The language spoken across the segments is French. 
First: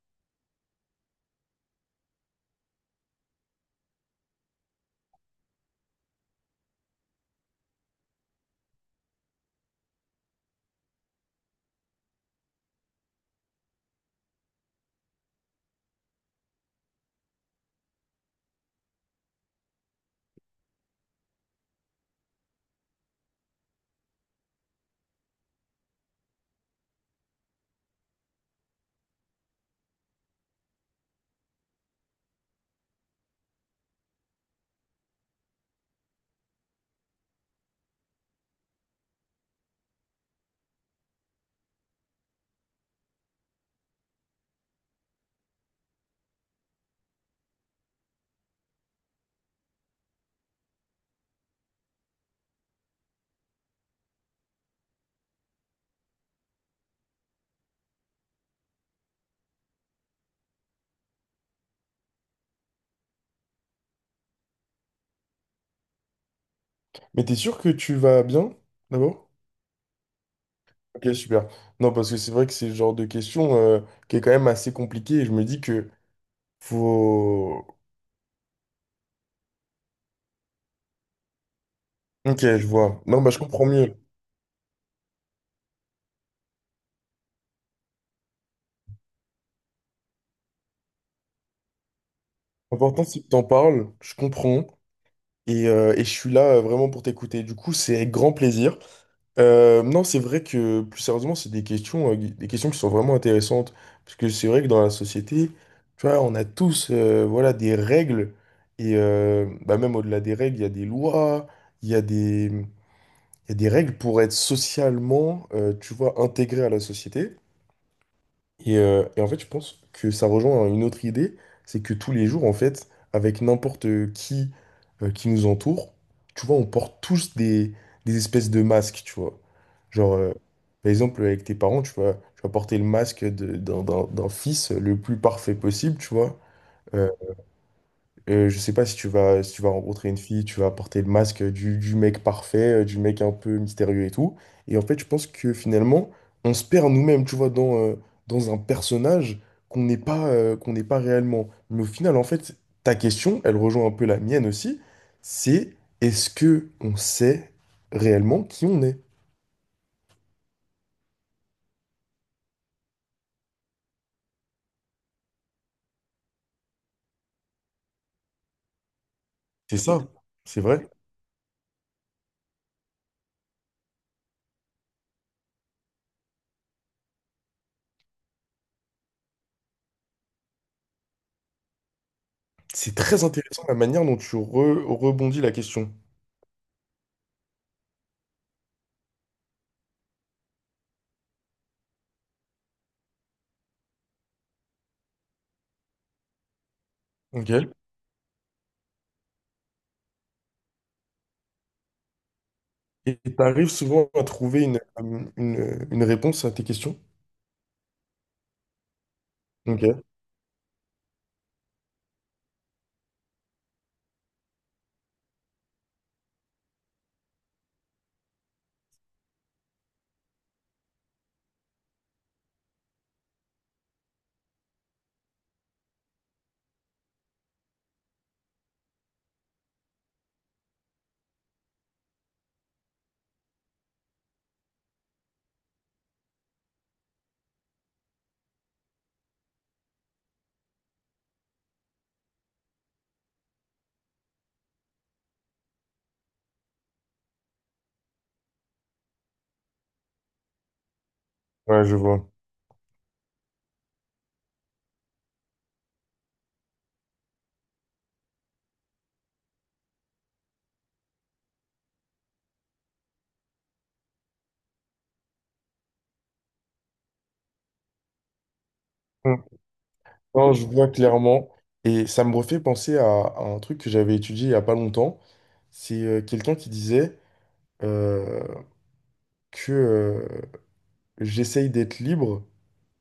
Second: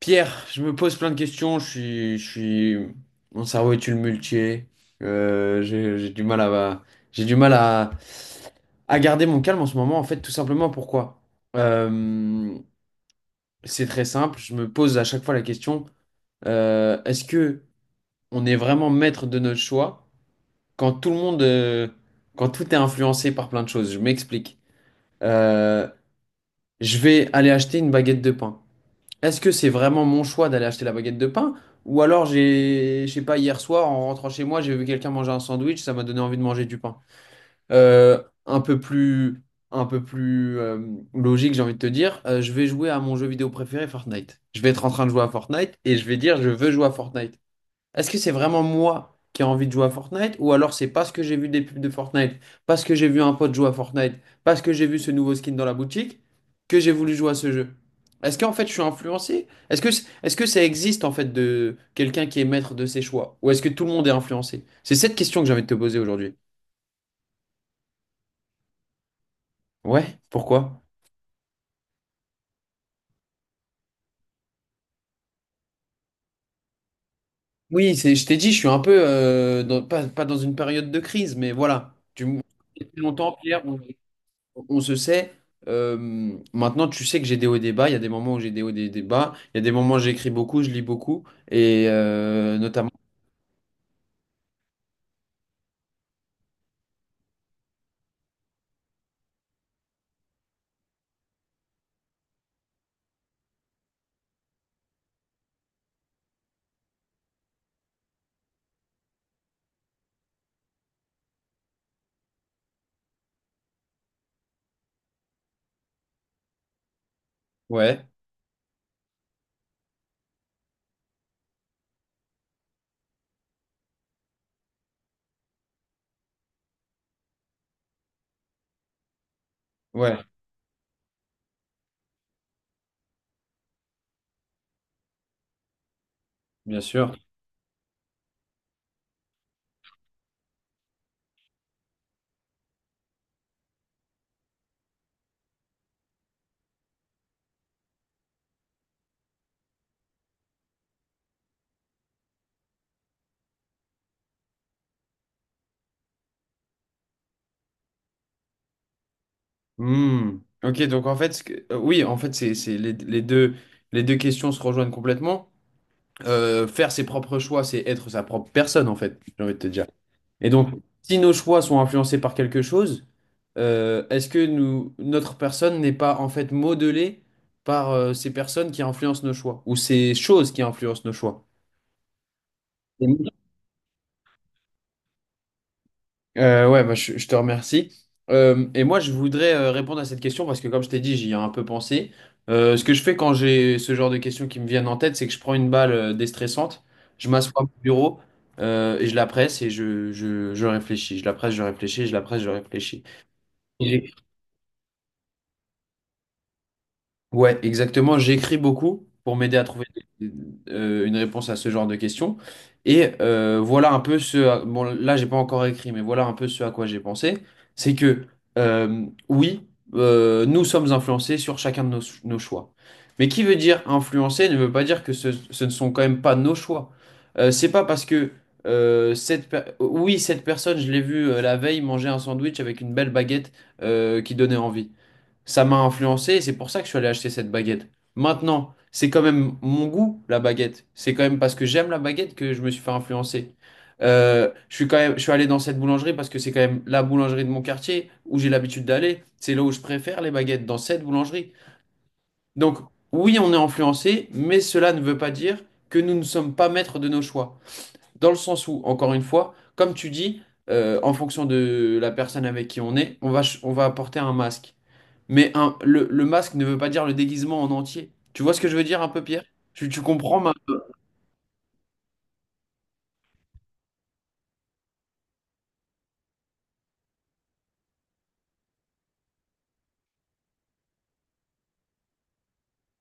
Pierre, je me pose plein de questions. Je suis, mon cerveau est tumultué. J'ai du mal à, à garder mon calme en ce moment. En fait, tout simplement pourquoi? Euh, c'est très simple. Je me pose à chaque fois la question, est-ce que on est vraiment maître de notre choix quand quand tout est influencé par plein de choses? Je m'explique. Euh, je vais aller acheter une baguette de pain. Est-ce que c'est vraiment mon choix d'aller acheter la baguette de pain? Ou alors j'ai, je sais pas, hier soir, en rentrant chez moi, j'ai vu quelqu'un manger un sandwich, ça m'a donné envie de manger du pain. Euh, un peu plus, un peu plus logique, j'ai envie de te dire, je vais jouer à mon jeu vidéo préféré, Fortnite. Je vais être en train de jouer à Fortnite et je vais dire, je veux jouer à Fortnite. Est-ce que c'est vraiment moi qui ai envie de jouer à Fortnite ou alors c'est parce que j'ai vu des pubs de Fortnite, parce que j'ai vu un pote jouer à Fortnite, parce que j'ai vu ce nouveau skin dans la boutique que j'ai voulu jouer à ce jeu? Est-ce qu'en fait je suis influencé? Est-ce que ça existe en fait de quelqu'un qui est maître de ses choix ou est-ce que tout le monde est influencé? C'est cette question que j'ai envie de te poser aujourd'hui. Mais t'es sûr que tu vas bien, d'abord? Ouais, pourquoi? Ok, super. Non, parce que c'est vrai que c'est le genre de question qui est quand même assez compliquée et je me dis que faut... Oui, c'est, je t'ai dit, je suis un peu dans- pas, pas dans une période de crise, mais voilà. Tu Ok, m- je depuis vois. Non, bah longtemps, je Pierre. comprends mieux. On se sait. Maintenant, tu sais que j'ai des hauts et des bas. Il y a des moments où j'ai des hauts et des bas. Il y a des moments où j'écris beaucoup, je lis beaucoup. Et notamment. L'important, c'est que t'en parles, je comprends et je suis là vraiment pour t'écouter. Du coup, c'est avec grand plaisir. Non, c'est vrai que plus sérieusement, c'est des questions qui sont vraiment intéressantes. Parce que c'est vrai que dans la société, tu vois, on a tous voilà, des règles. Et bah, même au-delà des règles, il y a des lois, il y a des règles pour être socialement, tu vois, intégré à la société. Ouais, Et en fait, je pense que ça rejoint une autre idée, c'est que tous les jours, en fait, avec n'importe qui qui nous entoure, tu vois, on porte tous des espèces de masques, tu vois. Genre, ouais, par exemple, avec tes parents, tu vois, tu vas porter le masque d'un fils le plus parfait possible, tu vois. bien Euh, sûr. Je sais pas si tu vas, si tu vas rencontrer une fille, tu vas porter le masque du mec parfait, du mec un peu mystérieux et tout. Et en fait, je pense que finalement, on se perd nous-mêmes, tu vois, dans, dans un personnage qu'on n'est pas réellement. Mais au final, en fait, ta question, elle rejoint un peu la mienne aussi, c'est est-ce que on sait réellement qui on est? Hmm. Ok, donc en fait, oui, en fait, c'est les, les deux questions se rejoignent complètement. Faire ses propres choix, c'est être sa propre personne, en fait, j'ai envie de te C'est dire. ça, Et c'est donc, vrai. si nos choix sont influencés par quelque chose, est-ce que nous, notre personne n'est pas en fait modelée par ces personnes qui influencent nos choix ou ces choses qui influencent nos choix? C'est Et très moi- intéressant la manière dont rebondis la question. Je te remercie. Et moi, je voudrais répondre à cette question parce que, comme je t'ai dit, j'y ai un peu pensé. Ce que je fais quand j'ai ce genre de questions qui me viennent en tête, c'est que je prends une balle déstressante, je Ok. m'assois à mon bureau et je la presse et je réfléchis. Je la presse, je réfléchis, je la presse, je réfléchis. Et tu arrives souvent à trouver une réponse à tes questions? Ouais, exactement. J'écris beaucoup pour m'aider à trouver Ok, des- une réponse à ce genre de questions. Et voilà un peu ce... à- Bon, là, j'ai pas encore écrit, mais voilà un peu ce à quoi j'ai pensé. C'est que, euh, oui, nous sommes influencés sur chacun de nos choix. Mais qui veut dire influencer ne veut pas dire que ce ne sont quand même pas nos choix. C'est pas parce que... cette per- Oui, cette personne, je l'ai vue la veille manger un sandwich avec une belle baguette qui donnait envie. Ça m'a influencé et c'est pour ça que je suis allé acheter cette baguette. Maintenant, c'est quand même mon goût, la baguette. C'est quand même parce que j'aime la baguette que je me suis fait influencer. Je suis allé dans cette boulangerie parce que c'est quand même la boulangerie de mon quartier où j'ai l'habitude d'aller. C'est là où je préfère les baguettes, dans cette boulangerie. ouais, je vois. Donc, oui, on est influencé, mais cela ne veut pas dire que nous ne sommes pas maîtres de nos choix. Dans le sens où, encore une fois, comme tu dis, en fonction de la personne avec qui on est, on va, ch- on va porter un masque. Mais un, le masque ne veut pas dire le déguisement en entier. Tu vois ce que je veux dire un peu, Pierre? Mm. Tu comprends Non, ma... je vois clairement. Et ça me refait penser à un truc que j'avais étudié il n'y a pas longtemps. C'est quelqu'un qui disait euh, que j'essaye d'être libre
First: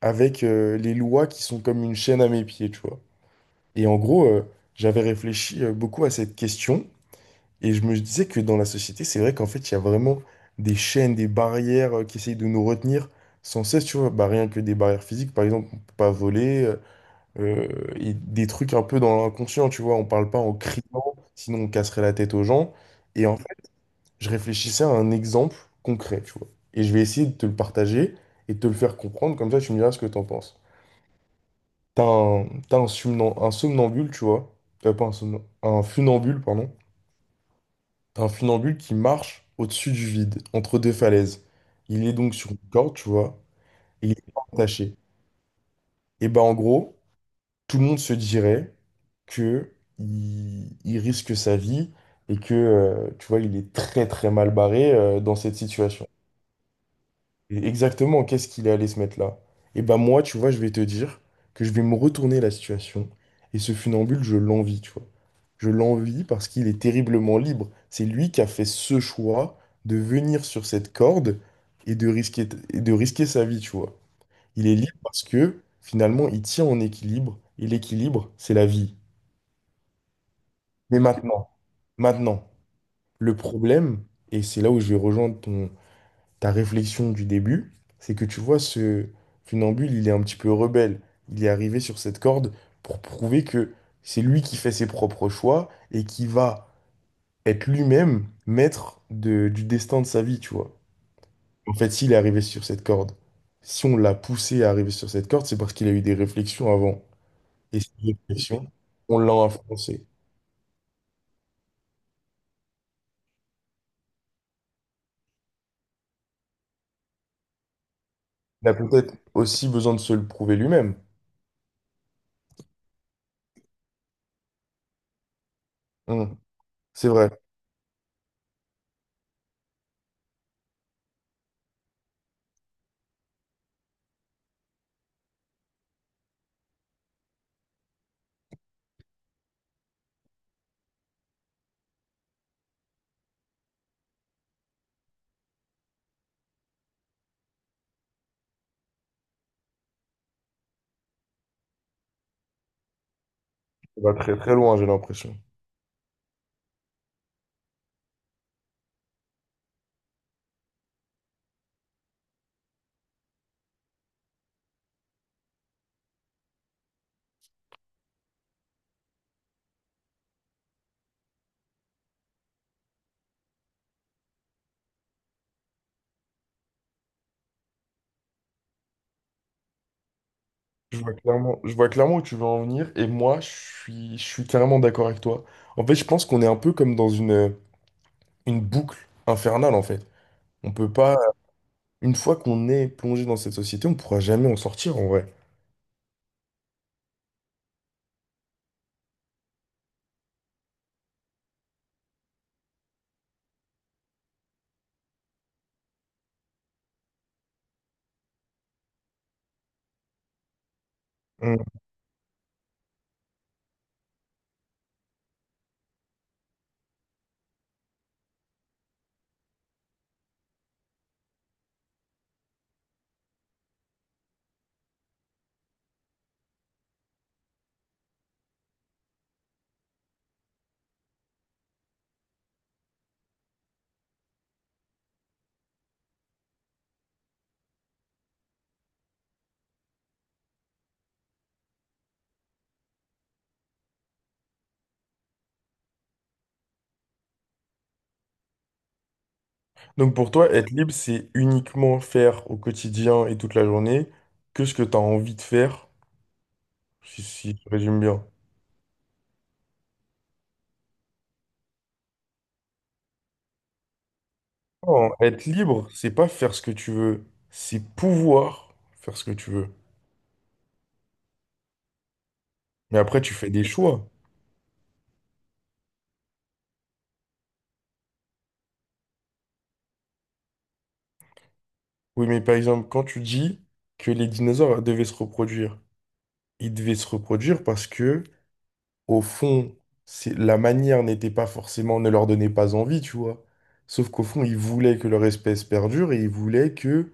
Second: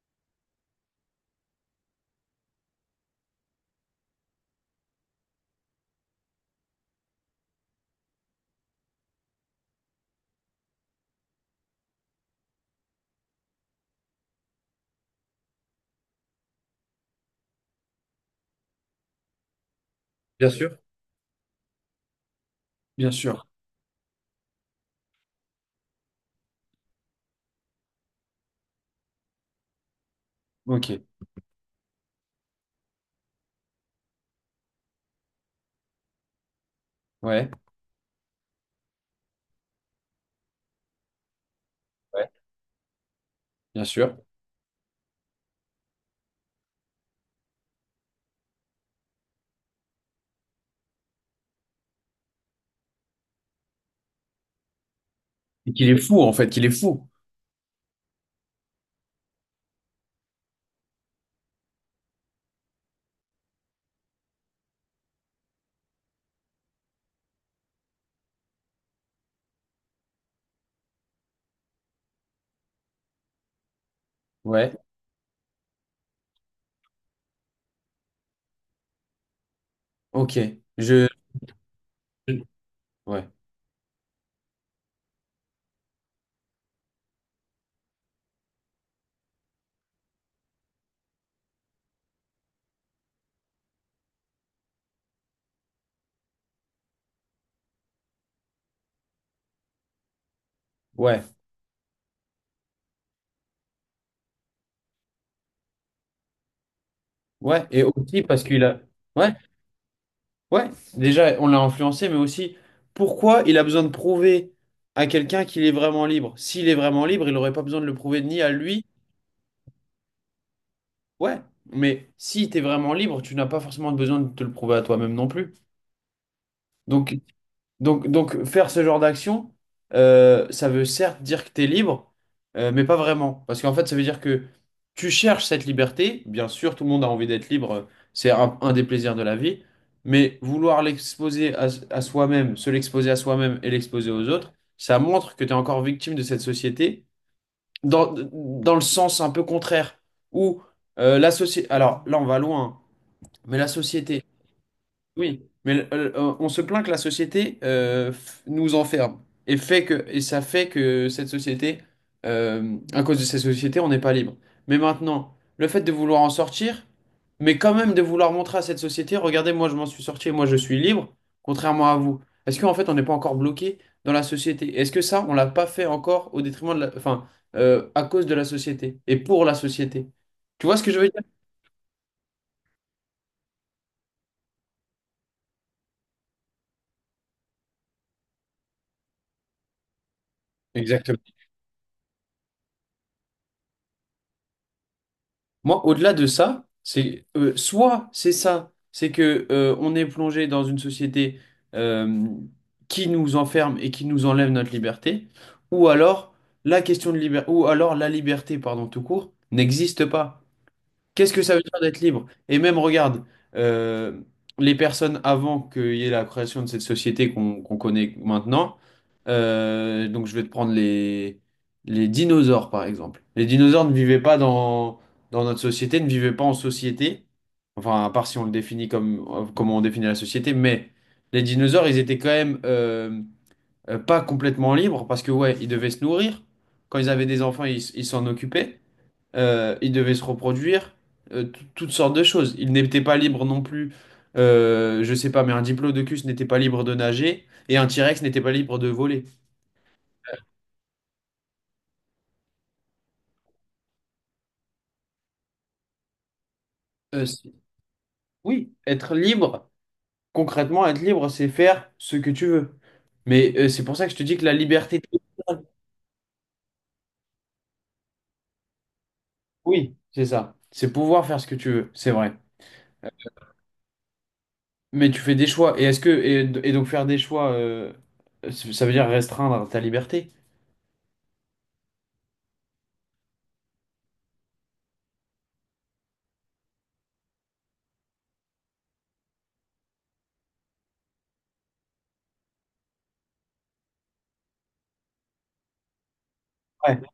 avec les lois qui sont comme une chaîne à mes pieds, tu vois. Et en gros, j'avais réfléchi beaucoup à cette question. Et je me disais que dans la société, c'est vrai qu'en fait, il y a vraiment des chaînes, des barrières qui essayent de nous retenir sans cesse, tu vois. Bah, rien que des barrières physiques, par exemple, on peut pas voler, euh, et des trucs un peu dans l'inconscient, tu vois. On parle pas Bien en sûr. criant, sinon on casserait la tête aux gens. Bien Et en sûr. fait, je réfléchissais à un exemple concret, tu vois. Et je vais essayer de te le partager et de te le faire comprendre, comme ça tu me diras ce que t'en penses. Ok. Un somnambule, tu vois. Pas un somnambule, un funambule, pardon. Ouais. T'as un funambule qui marche au-dessus du vide, entre deux falaises. Il est Ouais. donc sur une corde, tu vois, Bien et il sûr. est pas attaché. Et ben en gros, tout le monde se dirait que il risque sa vie et que, tu vois, il est très très mal barré dans cette Et qu'il est situation. fou, en fait, qu'il est fou. Et exactement, qu'est-ce qu'il est allé se mettre là? Et ben moi, tu vois, je vais te dire que je vais me retourner la situation. Et ce funambule, je l'envie, tu vois. Je l'envie parce qu'il est terriblement libre. C'est lui qui a fait ce choix de venir sur cette corde et de risquer sa vie, tu vois. Il Ouais. est libre parce que finalement, il tient en équilibre. Et l'équilibre, c'est la vie. Ok. Mais Je... maintenant, je- maintenant, Ouais. le problème, et c'est là où je vais rejoindre ta réflexion du début, c'est que tu vois, ce funambule, il est un petit peu rebelle. Il est arrivé sur cette corde pour prouver que c'est lui qui fait ses propres choix et qui va être lui-même maître du destin de sa vie, tu vois. Ouais. En fait, s'il est arrivé sur cette corde, si on l'a poussé à arriver sur cette corde, c'est parce qu'il a eu des réflexions avant. Ouais. Et Et ces aussi parce qu'il réflexions, a... on l'a Ouais. influencé. Ouais, déjà, on l'a influencé, mais aussi, pourquoi il a besoin de prouver à quelqu'un qu'il est vraiment libre? S'il est vraiment libre, il n'aurait pas besoin de le prouver ni à Il a lui. peut-être aussi besoin de se le prouver lui-même. Ouais, mais si tu es vraiment libre, tu n'as pas forcément besoin de te le prouver à toi-même non plus. Hum, c'est Donc, vrai. donc, faire ce genre d'action, ça veut certes dire que tu es libre, mais pas vraiment. Parce qu'en fait, ça veut dire que tu cherches cette liberté. Bien sûr, tout le monde a envie d'être libre, c'est un des plaisirs de la vie. Mais vouloir l'exposer à soi-même, se l'exposer à soi-même et l'exposer aux autres, ça montre que tu es encore victime de cette société dans le sens un peu contraire, où la société... Alors là, on va loin, hein, mais la On va société très très loin, j'ai l'impression. oui, mais on se plaint que la société f- nous enferme et fait que et ça fait que cette société, à cause de cette société, on n'est pas libre. Mais maintenant, le fait de vouloir en sortir, mais quand même de vouloir montrer à cette société, regardez, moi je m'en suis sorti, moi je suis libre, contrairement à vous. Est-ce qu'en fait on n'est pas encore bloqué dans la société? Est-ce que ça, on l'a pas fait encore au détriment de la, enfin, à cause de la société et pour la société? Tu vois ce que je veux dire? Je vois clairement où tu veux en venir et moi, je suis carrément d'accord avec toi. En fait, je pense qu'on est un peu comme dans une boucle infernale, en fait. On peut pas, Exactement. une fois qu'on est plongé dans cette société, on pourra jamais en sortir, en vrai. Moi, au-delà de ça, c'est soit c'est ça, c'est que on est plongé dans une société euh, qui nous enferme et qui nous enlève notre liberté, ou alors la question de liberté, ou alors la liberté, pardon, tout court, n'existe pas. Qu'est-ce que ça veut Mm. dire d'être libre? Et même, regarde, euh, les personnes avant qu'il y ait la création de cette société qu'on connaît maintenant, donc je vais te prendre les dinosaures, par exemple. Les dinosaures ne vivaient pas dans notre société, ne vivaient pas en société, enfin, à part si on le définit comme comment on définit la société, mais les dinosaures, ils étaient quand même pas complètement libres parce que, ouais, ils devaient se nourrir. Quand ils avaient des enfants, ils s- ils s'en occupaient. Il devait se reproduire, toutes sortes de choses. Il n'était pas libre non plus, je sais pas, mais un diplodocus n'était pas libre de nager et un T-Rex n'était pas libre de voler. Donc pour toi, être libre, c'est uniquement faire au quotidien et toute la journée que ce que tu as envie de faire, C'est- si je résume bien. oui, être libre, concrètement, être libre, c'est faire ce que tu veux. Mais c'est pour ça que je te dis que la liberté Non, être totale, libre, c'est pas faire ce que tu veux, c'est pouvoir faire ce que tu veux. oui, c'est ça. C'est pouvoir faire ce que tu veux, c'est vrai. Mais après, tu fais des choix. Mais tu fais des choix. Et donc faire des choix, ça veut dire restreindre ta liberté? Oui, mais par exemple, quand tu dis que les dinosaures devaient se reproduire, ils devaient se reproduire parce que, au fond, c'est, la manière n'était pas forcément, ne leur donnait pas envie, tu vois. Sauf qu'au fond, ils voulaient que leur espèce perdure et ils voulaient Ouais. que,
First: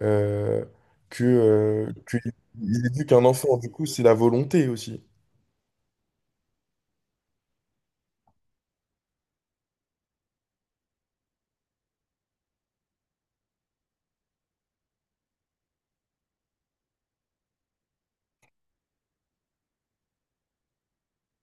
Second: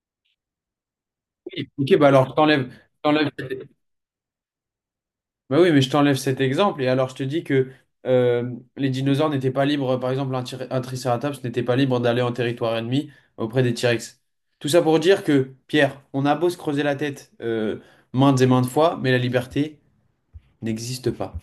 euh, que, Oui. euh, Ok, bah que- alors je t'enlève. ils éduquent un enfant. Du coup, c'est la volonté aussi. Bah oui, mais je t'enlève cet exemple et alors je te dis que euh, les dinosaures n'étaient pas libres, par exemple un, tir- un triceratops n'était pas libre d'aller en territoire ennemi auprès des T-Rex. Tout ça pour dire que, Pierre, on a beau se creuser la tête maintes et maintes fois, mais la liberté n'existe pas.